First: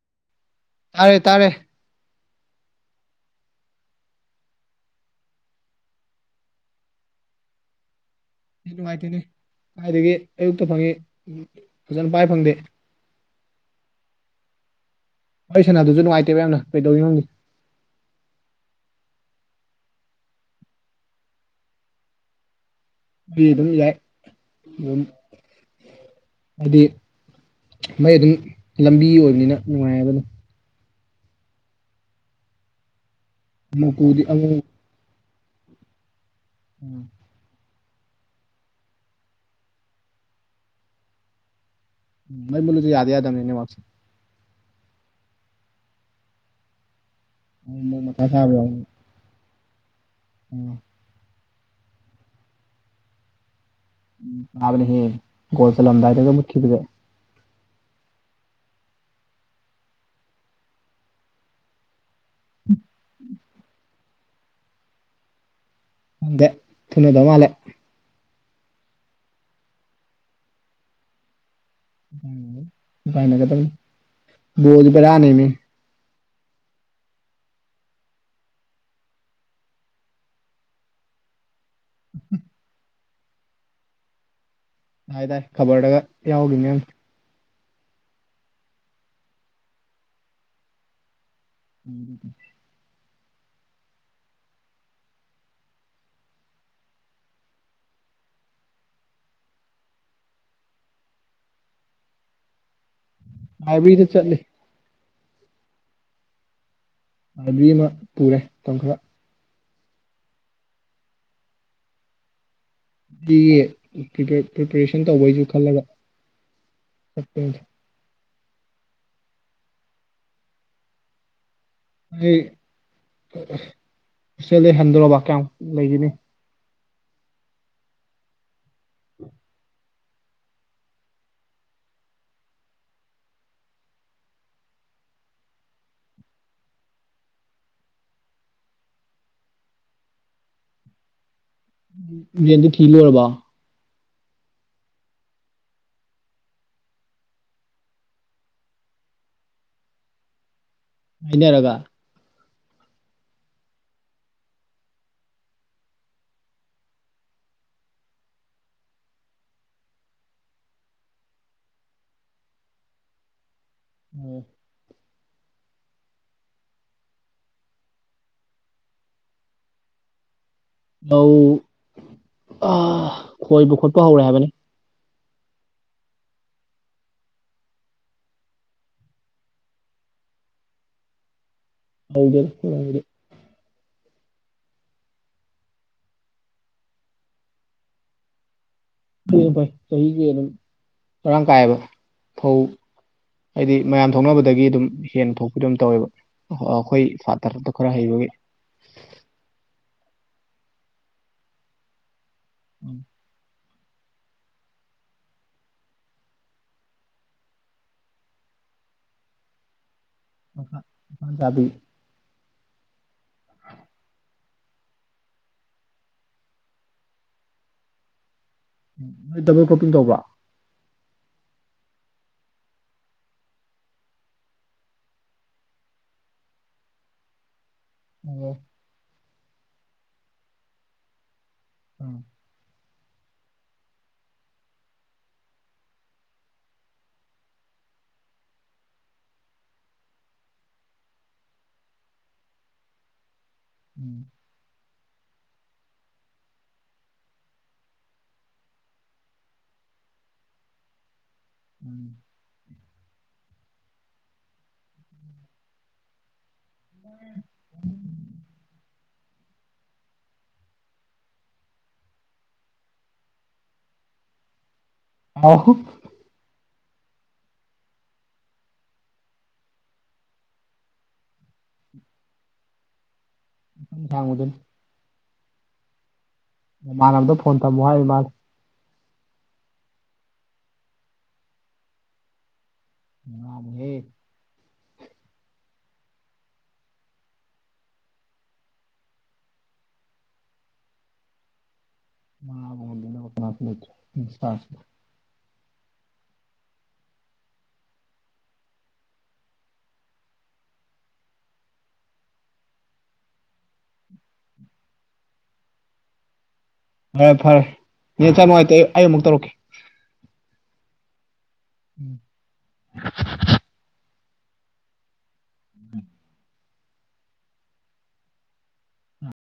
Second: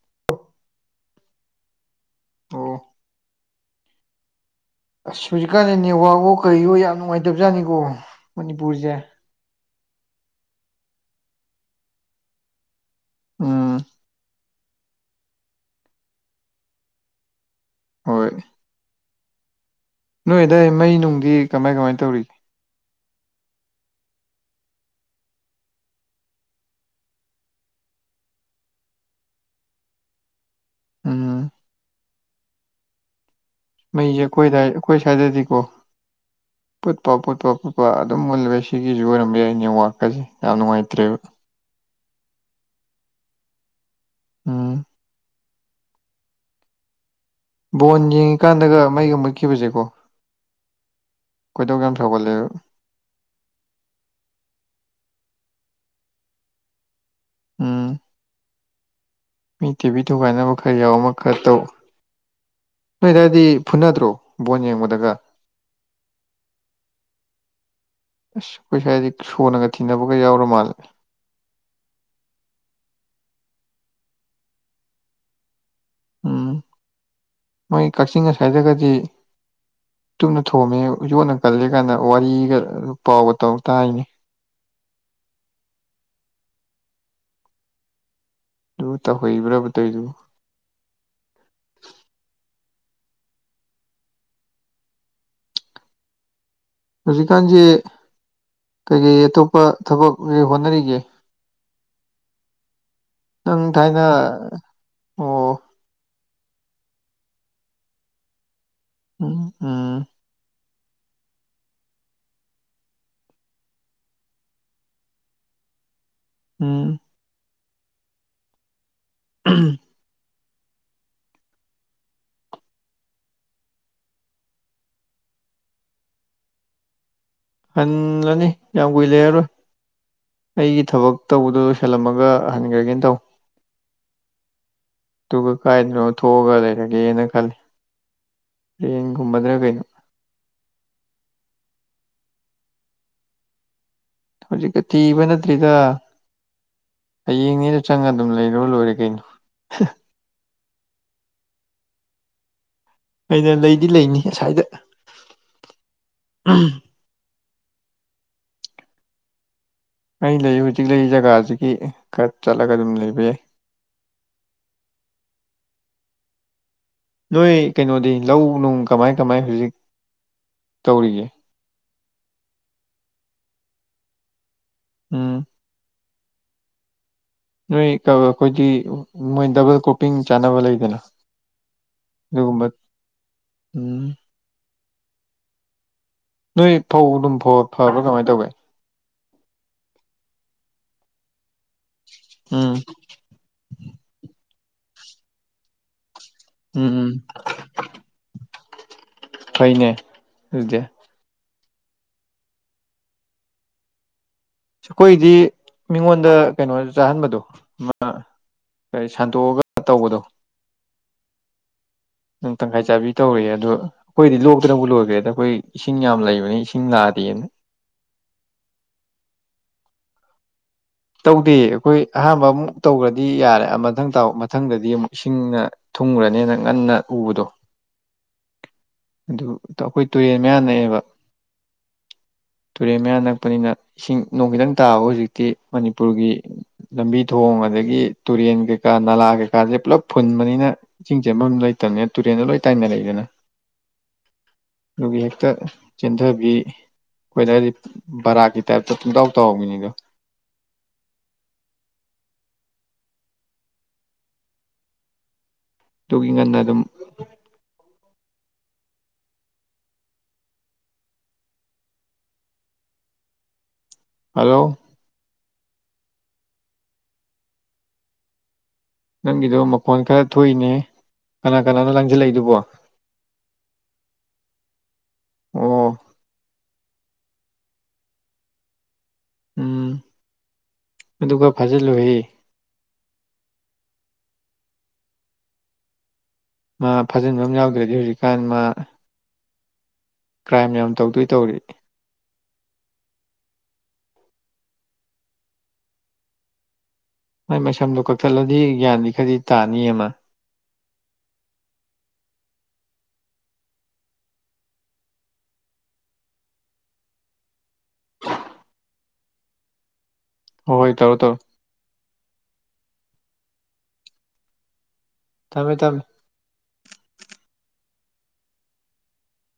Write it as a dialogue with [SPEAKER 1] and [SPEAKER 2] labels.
[SPEAKER 1] [unintelligible]
[SPEAKER 2] ꯇꯥꯔꯦ ꯇꯥꯔꯦ
[SPEAKER 1] ꯑꯣ ꯑꯁ ꯍꯨꯖꯤꯛꯀꯥꯟꯖꯦ ꯅꯦꯠꯋꯥꯛꯑꯣ ꯀꯩꯌꯣ ꯌꯥꯝ ꯅꯨꯡꯉꯥꯏꯇꯕꯖꯥꯠꯅꯤꯀꯣ
[SPEAKER 2] ꯅꯦꯠ
[SPEAKER 1] ꯃꯅꯤꯄꯨꯔꯁꯦ
[SPEAKER 2] ꯅꯨꯡꯉꯥꯏꯇꯦꯅꯦ ꯀꯥꯏꯗꯒꯤ ꯑꯌꯨꯛꯇ ꯐꯪꯉꯤ ꯐꯖꯅ ꯄꯥꯏ ꯐꯪꯗꯦ
[SPEAKER 1] ꯑꯥ
[SPEAKER 2] ꯑꯩ ꯁꯅꯥꯗꯨꯖꯨ ꯅꯨꯉꯥꯏꯇꯦꯕ ꯌꯥꯝꯅ ꯀꯩꯗꯧꯔꯤꯅꯣ ꯈꯪꯗꯦ
[SPEAKER 1] ꯍꯣꯏ ꯅꯣꯏ ꯑꯗꯥꯏ ꯃꯩ ꯅꯨꯡꯗꯤ ꯀꯃꯥꯏ ꯀꯃꯥꯏ ꯇꯧꯔꯤ
[SPEAKER 2] ꯃꯩ ꯑꯗꯨꯝ ꯌꯥꯏ ꯑꯗꯨꯝ ꯍꯥꯏꯗꯤ ꯃꯩ ꯑꯗꯨꯝ ꯂꯝꯕꯤ ꯑꯣꯏꯕꯅꯤꯅ ꯅꯨꯡꯉꯥꯏꯌꯦꯕ ꯑꯗꯨꯝ
[SPEAKER 1] ꯎꯝ ꯃꯩꯖꯦ
[SPEAKER 2] ꯃꯀꯨꯗꯤ ꯑꯃꯨꯛ
[SPEAKER 1] ꯑꯈꯣꯏꯗꯥꯏ ꯑꯈꯣꯏ ꯁ꯭ꯋꯥꯏꯗꯗꯤꯀꯣ ꯄꯨꯠꯄꯥ ꯄꯨꯠꯄꯥ ꯄꯨ ꯄ ꯑꯗꯨꯝ ꯃꯨꯜꯋꯦ ꯁꯤꯒꯤꯖꯨ ꯑꯣꯏꯔꯝꯕ ꯌꯥꯏ ꯅꯦꯋꯥꯛꯀꯖꯦ ꯌꯥꯝ ꯅꯨꯡꯉꯥꯏꯇ꯭ꯔꯦꯕ
[SPEAKER 2] ꯃꯩ ꯃꯨꯠꯂꯗꯤ ꯌꯥꯗꯤ ꯌꯥꯗꯝꯅꯦ ꯅꯦꯠꯋꯥꯛꯁꯦ
[SPEAKER 1] ꯑ
[SPEAKER 2] ꯑꯃꯨꯛ
[SPEAKER 1] ꯕꯣꯟ
[SPEAKER 2] ꯃꯊꯥ
[SPEAKER 1] ꯌꯦꯡꯉꯤꯀꯥꯟꯗꯒ ꯃꯩꯒ ꯃꯨꯠꯈꯤꯕꯖꯦꯀꯣ
[SPEAKER 2] ꯎꯝ
[SPEAKER 1] ꯈꯣꯏꯗꯧ ꯌꯥꯝ ꯁꯥꯎꯒꯠꯂꯦꯕ
[SPEAKER 2] ꯋꯥꯕꯅꯤꯍꯦ ꯒꯣꯜ ꯆꯜꯂꯝꯗꯥꯏꯗꯒ ꯃꯨꯠꯈꯤꯕꯖꯦ
[SPEAKER 1] ꯎꯝ ꯃꯤ ꯇꯤꯚꯤ ꯊꯨꯒꯥꯏꯅꯕ ꯈꯔ ꯌꯥꯎ ꯑꯃ ꯈꯔ ꯇꯧ ꯅꯣꯏꯗꯥꯏꯗꯤ ꯐꯨꯅꯗ꯭ꯔꯣ ꯕꯣꯟ ꯌꯦꯡꯕꯗꯒ
[SPEAKER 2] ꯈꯪꯗꯦ ꯐꯨꯅꯗ ꯃꯥꯟꯂꯦ
[SPEAKER 1] ꯑꯁ ꯑꯩꯈꯣꯏ ꯁ꯭ꯋꯥꯏꯗꯤ ꯁꯣꯅꯒ ꯊꯤꯟꯅꯕꯒ ꯌꯥꯎꯔ ꯃꯥꯜꯂꯦ
[SPEAKER 2] [unintelligible] ꯕ꯭ꯔꯣ ꯑꯗꯨ ꯕꯦꯔꯥꯅꯦꯃꯤ
[SPEAKER 1] ꯎꯝ ꯃꯣꯏ ꯀꯛꯆꯤꯡ ꯑꯁ꯭ꯋꯥꯏꯗꯒꯗꯤ ꯎꯇꯨꯞꯅ ꯊꯣꯝꯃꯦ ꯌꯣꯠꯅ ꯀꯜꯂꯦ ꯀꯥꯏꯅ ꯋꯥꯔꯤꯒ ꯄꯥꯎꯒ ꯇꯧ ꯇꯥꯏꯅꯦ
[SPEAKER 2] ꯇꯥꯏ ꯇꯥꯏ ꯈꯕꯔꯗꯒ ꯌꯥꯎꯒꯤꯕꯅꯤ ꯌꯥꯝ
[SPEAKER 1] ꯑꯗꯨꯕꯨ ꯇꯧꯍꯩꯕ꯭ꯔꯥꯕ ꯇꯧꯏꯗꯨꯕꯨ
[SPEAKER 2] [inaudible]
[SPEAKER 1] ꯍꯧꯖꯤꯛꯀꯥꯟꯁꯤ ꯀꯩꯀꯩ ꯑꯇꯣꯞꯄ ꯊꯕꯛ ꯀꯩ ꯀꯩ ꯍꯣꯠꯅꯔꯤꯒꯦ ꯅꯪ
[SPEAKER 2] ꯂꯥꯏꯕ꯭ꯔꯦꯔꯤꯗ
[SPEAKER 1] ꯊꯥꯏꯅ
[SPEAKER 2] ꯆꯠꯂꯤ
[SPEAKER 1] ꯑꯣ
[SPEAKER 2] [unintelligible] ꯑꯃ ꯄꯨꯔꯦ ꯃꯇꯝ ꯈꯔ
[SPEAKER 1] ꯎꯝ ꯎꯝ
[SPEAKER 2] [unintelligible] ꯄ꯭ꯔꯤꯄꯦꯔꯦꯁꯟ ꯇꯧꯕꯩꯁꯨ ꯈꯜꯂꯒ
[SPEAKER 1] ꯎꯝ
[SPEAKER 2] [unintelligible]
[SPEAKER 1] [inaudible]
[SPEAKER 2] ꯑꯩ ꯍꯣꯁꯇꯦꯜꯗꯩ ꯍꯟꯗꯣꯔꯣꯕ ꯀꯌꯥꯝ ꯂꯩꯒꯤꯅꯤ
[SPEAKER 1] ꯍꯜꯂꯅꯤ ꯌꯥꯝ ꯀꯨꯏ ꯂꯩꯔꯔꯣꯏ ꯑꯩꯒꯤ ꯊꯕꯛ ꯇꯧꯕꯗꯣ ꯂꯣꯏꯁꯜꯂꯝꯃꯒ ꯍꯟꯈ꯭ꯔꯒꯦꯅ ꯇꯧ ꯑꯗꯨꯒ ꯀꯥꯏꯗꯅꯣ ꯊꯣꯛꯑꯒ ꯂꯩꯔꯒꯦꯅ ꯈꯜꯂꯤ ꯔꯦꯟꯒꯨꯝꯕꯗꯔ ꯀꯩꯅꯣ
[SPEAKER 2] ꯔꯦꯟꯗꯤ ꯊꯤ ꯂꯣꯏꯔꯕꯣ
[SPEAKER 1] ꯍꯧꯖꯤꯛꯀ ꯊꯤꯕ ꯅꯠꯇ꯭ꯔꯤꯗ ꯍꯌꯦꯡꯅꯦꯗꯨ ꯆꯪꯉ ꯑꯗꯨꯝ ꯂꯩꯔꯨꯔ ꯂꯣꯏꯔꯦ ꯀꯩꯅꯣ
[SPEAKER 2] ꯍꯥꯏꯅꯔꯒ
[SPEAKER 1] ꯑꯩꯅ ꯂꯩꯗꯤ ꯂꯩꯅꯤ ꯑꯁꯥꯏꯗ ꯑꯩꯅ ꯂꯩ ꯍꯧꯖꯤꯛ ꯂꯩꯔꯤ ꯖꯒꯥꯁꯤꯒꯤ ꯈꯔ ꯆꯠꯂꯒ ꯑꯗꯨꯝ ꯂꯩꯕ ꯌꯥꯏ
[SPEAKER 2] [inaudible]
[SPEAKER 1] ꯅꯣꯏ ꯀꯩꯅꯣꯗꯤ ꯂꯧ ꯅꯨꯡ ꯀꯃꯥꯏ ꯀꯃꯥꯏ ꯍꯧꯖꯤꯛ ꯇꯧꯔꯤꯒꯦ
[SPEAKER 2] ꯂꯧ ꯑꯥ ꯈꯣꯏꯕ ꯈꯣꯠꯄ ꯍꯧꯔꯦ ꯍꯥꯏꯕꯅꯤ
[SPEAKER 1] ꯎꯝ ꯅꯣꯏ ꯀꯀꯥꯈꯣꯏꯗꯤ ꯃꯣꯏ ꯗꯕꯜ ꯀ꯭ꯔꯣꯄꯤꯡ ꯆꯥꯅꯕ ꯂꯩꯗꯅ
[SPEAKER 2] ꯍꯧꯗꯦꯗ
[SPEAKER 1] ꯑꯗꯨꯒꯨꯝꯕ
[SPEAKER 2] ꯍꯧꯕꯗꯤ
[SPEAKER 1] ꯎꯝ ꯅꯣꯏ ꯐꯧ ꯑꯗꯨꯝ ꯐ ꯐꯕ꯭ꯔꯥ ꯀꯃꯥꯏꯅ ꯇꯧꯒꯦ
[SPEAKER 2] ꯐꯩꯌꯦ ꯐꯩ ꯆꯍꯤꯒꯤ ꯑꯗꯨꯝ ꯃꯔꯥꯡ ꯀꯥꯏꯕ ꯐꯧ
[SPEAKER 1] ꯎꯝ
[SPEAKER 2] ꯍꯥꯏꯗꯤ ꯃꯌꯥꯝ ꯊꯣꯛꯅꯕꯗꯒꯤ ꯑꯗꯨꯝ ꯍꯦꯟꯅ ꯊꯣꯛꯄꯤꯗꯣ ꯑꯗꯨꯝ ꯇꯧꯋꯦꯕ ꯑꯥ
[SPEAKER 1] ꯎꯝ
[SPEAKER 2] ꯑꯩꯈꯣꯏ
[SPEAKER 1] ꯎꯝ
[SPEAKER 2] ꯐꯥꯊꯔꯗꯣ ꯈꯔ ꯍꯩꯕꯒꯤ
[SPEAKER 1] ꯐꯩꯅꯦ ꯑꯗꯨꯗꯤ
[SPEAKER 2] ꯎꯝ
[SPEAKER 1] ꯑꯩꯈꯣꯏꯗꯤ ꯃꯤꯉꯣꯟꯗ ꯀꯩꯅꯣ ꯆꯥꯍꯟꯕꯗꯣ ꯑꯃ ꯀꯔꯤ ꯁꯥꯟꯇꯣꯛꯑꯒ ꯇꯧꯕꯗꯣ
[SPEAKER 2] ꯂꯧꯁꯥꯟ ꯆꯥꯕꯤ
[SPEAKER 1] ꯅꯪ ꯇꯪꯈꯥꯏ ꯆꯥꯕꯤ ꯇꯧꯔꯦꯌꯦ ꯑꯗꯨ ꯑꯩꯈꯣꯏꯗꯤ ꯂꯣꯛꯇꯅꯕꯨ ꯂꯣꯏꯈ꯭ꯔꯦꯗ ꯑꯩꯈꯣꯏ ꯏꯁꯤꯡ ꯌꯥꯝ ꯂꯩꯕꯅꯤ ꯏꯁꯤꯡ ꯂꯥꯛꯑꯗꯤꯅ
[SPEAKER 2] ꯅꯣꯏ ꯗꯕꯜ ꯀ꯭ꯔꯣꯄꯤꯡ ꯇꯧꯕ꯭ꯔꯣ
[SPEAKER 1] ꯇꯧꯗꯦ ꯑꯩꯈꯣꯏ ꯑꯍꯥꯟꯕ ꯑꯃꯨꯛ ꯇꯧꯈ꯭ꯔꯗꯤ ꯌꯥꯔꯦ ꯑ ꯃꯊꯪ ꯇꯧ ꯃꯊꯪꯗꯗꯤ ꯑꯃꯨꯛ ꯏꯁꯤꯡꯅ ꯊꯨꯝꯒ꯭ꯔꯅꯦꯅ ꯉꯟꯅ ꯎꯕꯗꯣ
[SPEAKER 2] [unintelligible]
[SPEAKER 1] ꯑꯗꯨ ꯑꯩꯈꯣꯏ ꯇꯨꯔꯦꯟ ꯃꯌꯥ ꯅꯛꯑꯦꯕ
[SPEAKER 2] ꯎꯝ
[SPEAKER 1] ꯇꯨꯔꯦꯟ ꯃꯌꯥ ꯅꯛꯄꯅꯤꯅ ꯏꯁꯤꯡ ꯅꯣꯡ ꯈꯤꯇꯪ ꯇꯥꯕ ꯍꯧꯖꯤꯛꯇꯤ ꯃꯅꯤꯄꯨꯔꯒꯤ ꯂꯝꯕꯤ ꯊꯣꯡ ꯑꯗꯒꯤ ꯇꯨꯔꯦꯟ ꯀꯩꯀꯥ ꯅꯥꯂꯥ ꯀꯩꯀꯥꯁꯦ ꯄꯨꯜꯂꯞ ꯐꯨꯟꯕꯅꯤꯅ ꯏꯁꯤꯡ ꯆꯦꯐꯝꯗꯣ ꯂꯩꯇꯕꯅꯤꯅ ꯇꯨꯔꯦꯟꯗ ꯂꯣꯏ ꯇꯥꯏꯅꯔꯛꯏꯗꯅ
[SPEAKER 2] ꯎꯝ
[SPEAKER 1] ꯑꯗꯨꯒꯤ ꯍꯦꯛꯇ ꯆꯦꯟꯊꯕꯤ ꯑꯩꯈꯣꯏꯗ ꯑꯗꯥꯏꯗꯤ ꯕꯔꯥꯛꯀꯤ ꯇꯥꯏꯞꯇ ꯄꯨꯡꯇꯥꯎ ꯇꯧꯕꯤꯅꯤꯗꯣ
[SPEAKER 2] ꯎꯝ
[SPEAKER 1] ꯑꯗꯨꯒꯤ ꯉꯟꯅ ꯑꯗꯨꯝ
[SPEAKER 2] [unintelligible]
[SPEAKER 1] ꯍꯂꯣ
[SPEAKER 2] ꯑꯍꯨ
[SPEAKER 1] ꯅꯪꯒꯤꯗꯣ ꯃꯈꯣꯟ ꯈꯔ ꯊꯣꯛꯏꯅꯦ ꯀꯅꯥ ꯀꯅꯥꯅꯣ ꯂꯪꯖꯜꯂꯛꯏꯗꯨꯕꯣ
[SPEAKER 2] ꯊꯥꯡꯃꯗ
[SPEAKER 1] ꯑꯣ
[SPEAKER 2] ꯃꯥꯃꯥꯟꯅꯕꯗꯣ ꯐꯣꯟ ꯇꯝꯃꯣ ꯍꯥꯏ ꯃꯥꯟ
[SPEAKER 1] ꯑꯗꯨ ꯈꯔ ꯐꯖꯜꯂꯨꯍꯦ
[SPEAKER 2] [unintelligible] ꯍꯦ
[SPEAKER 1] ꯃꯥ ꯐꯥꯖꯟꯕ ꯑꯃ ꯌꯥꯎꯗ꯭ꯔꯗꯤ ꯍꯧꯖꯤꯛꯀꯥꯟ ꯃꯥ ꯀ꯭ꯔꯥꯏꯝ ꯌꯥꯝ ꯇꯧꯗꯣꯏ ꯇꯧꯔꯤ
[SPEAKER 2] ꯃꯥꯕꯨ [inaudible]
[SPEAKER 1] ꯃꯥꯏ ꯃꯁꯝꯗꯣ ꯀꯛꯊꯠꯂꯗꯤ ꯒ꯭ꯌꯥꯟꯗꯤ ꯈꯔꯗꯤ ꯇꯥꯅꯤꯍꯦ ꯃ
[SPEAKER 2] ꯐꯔꯦ ꯐꯔꯦ ꯅꯦꯠꯁꯦ ꯌꯥꯝ ꯅꯨꯡꯉꯥꯏꯇꯦ ꯑꯩ ꯑꯃꯨꯛ ꯇꯧꯔꯛꯀꯦ
[SPEAKER 1] ꯍꯣꯏ ꯍꯣꯏ ꯇꯧꯔꯣ ꯇꯧ
[SPEAKER 2] ꯎꯝ
[SPEAKER 1] ꯊꯝꯃꯦ ꯇꯝꯃꯦ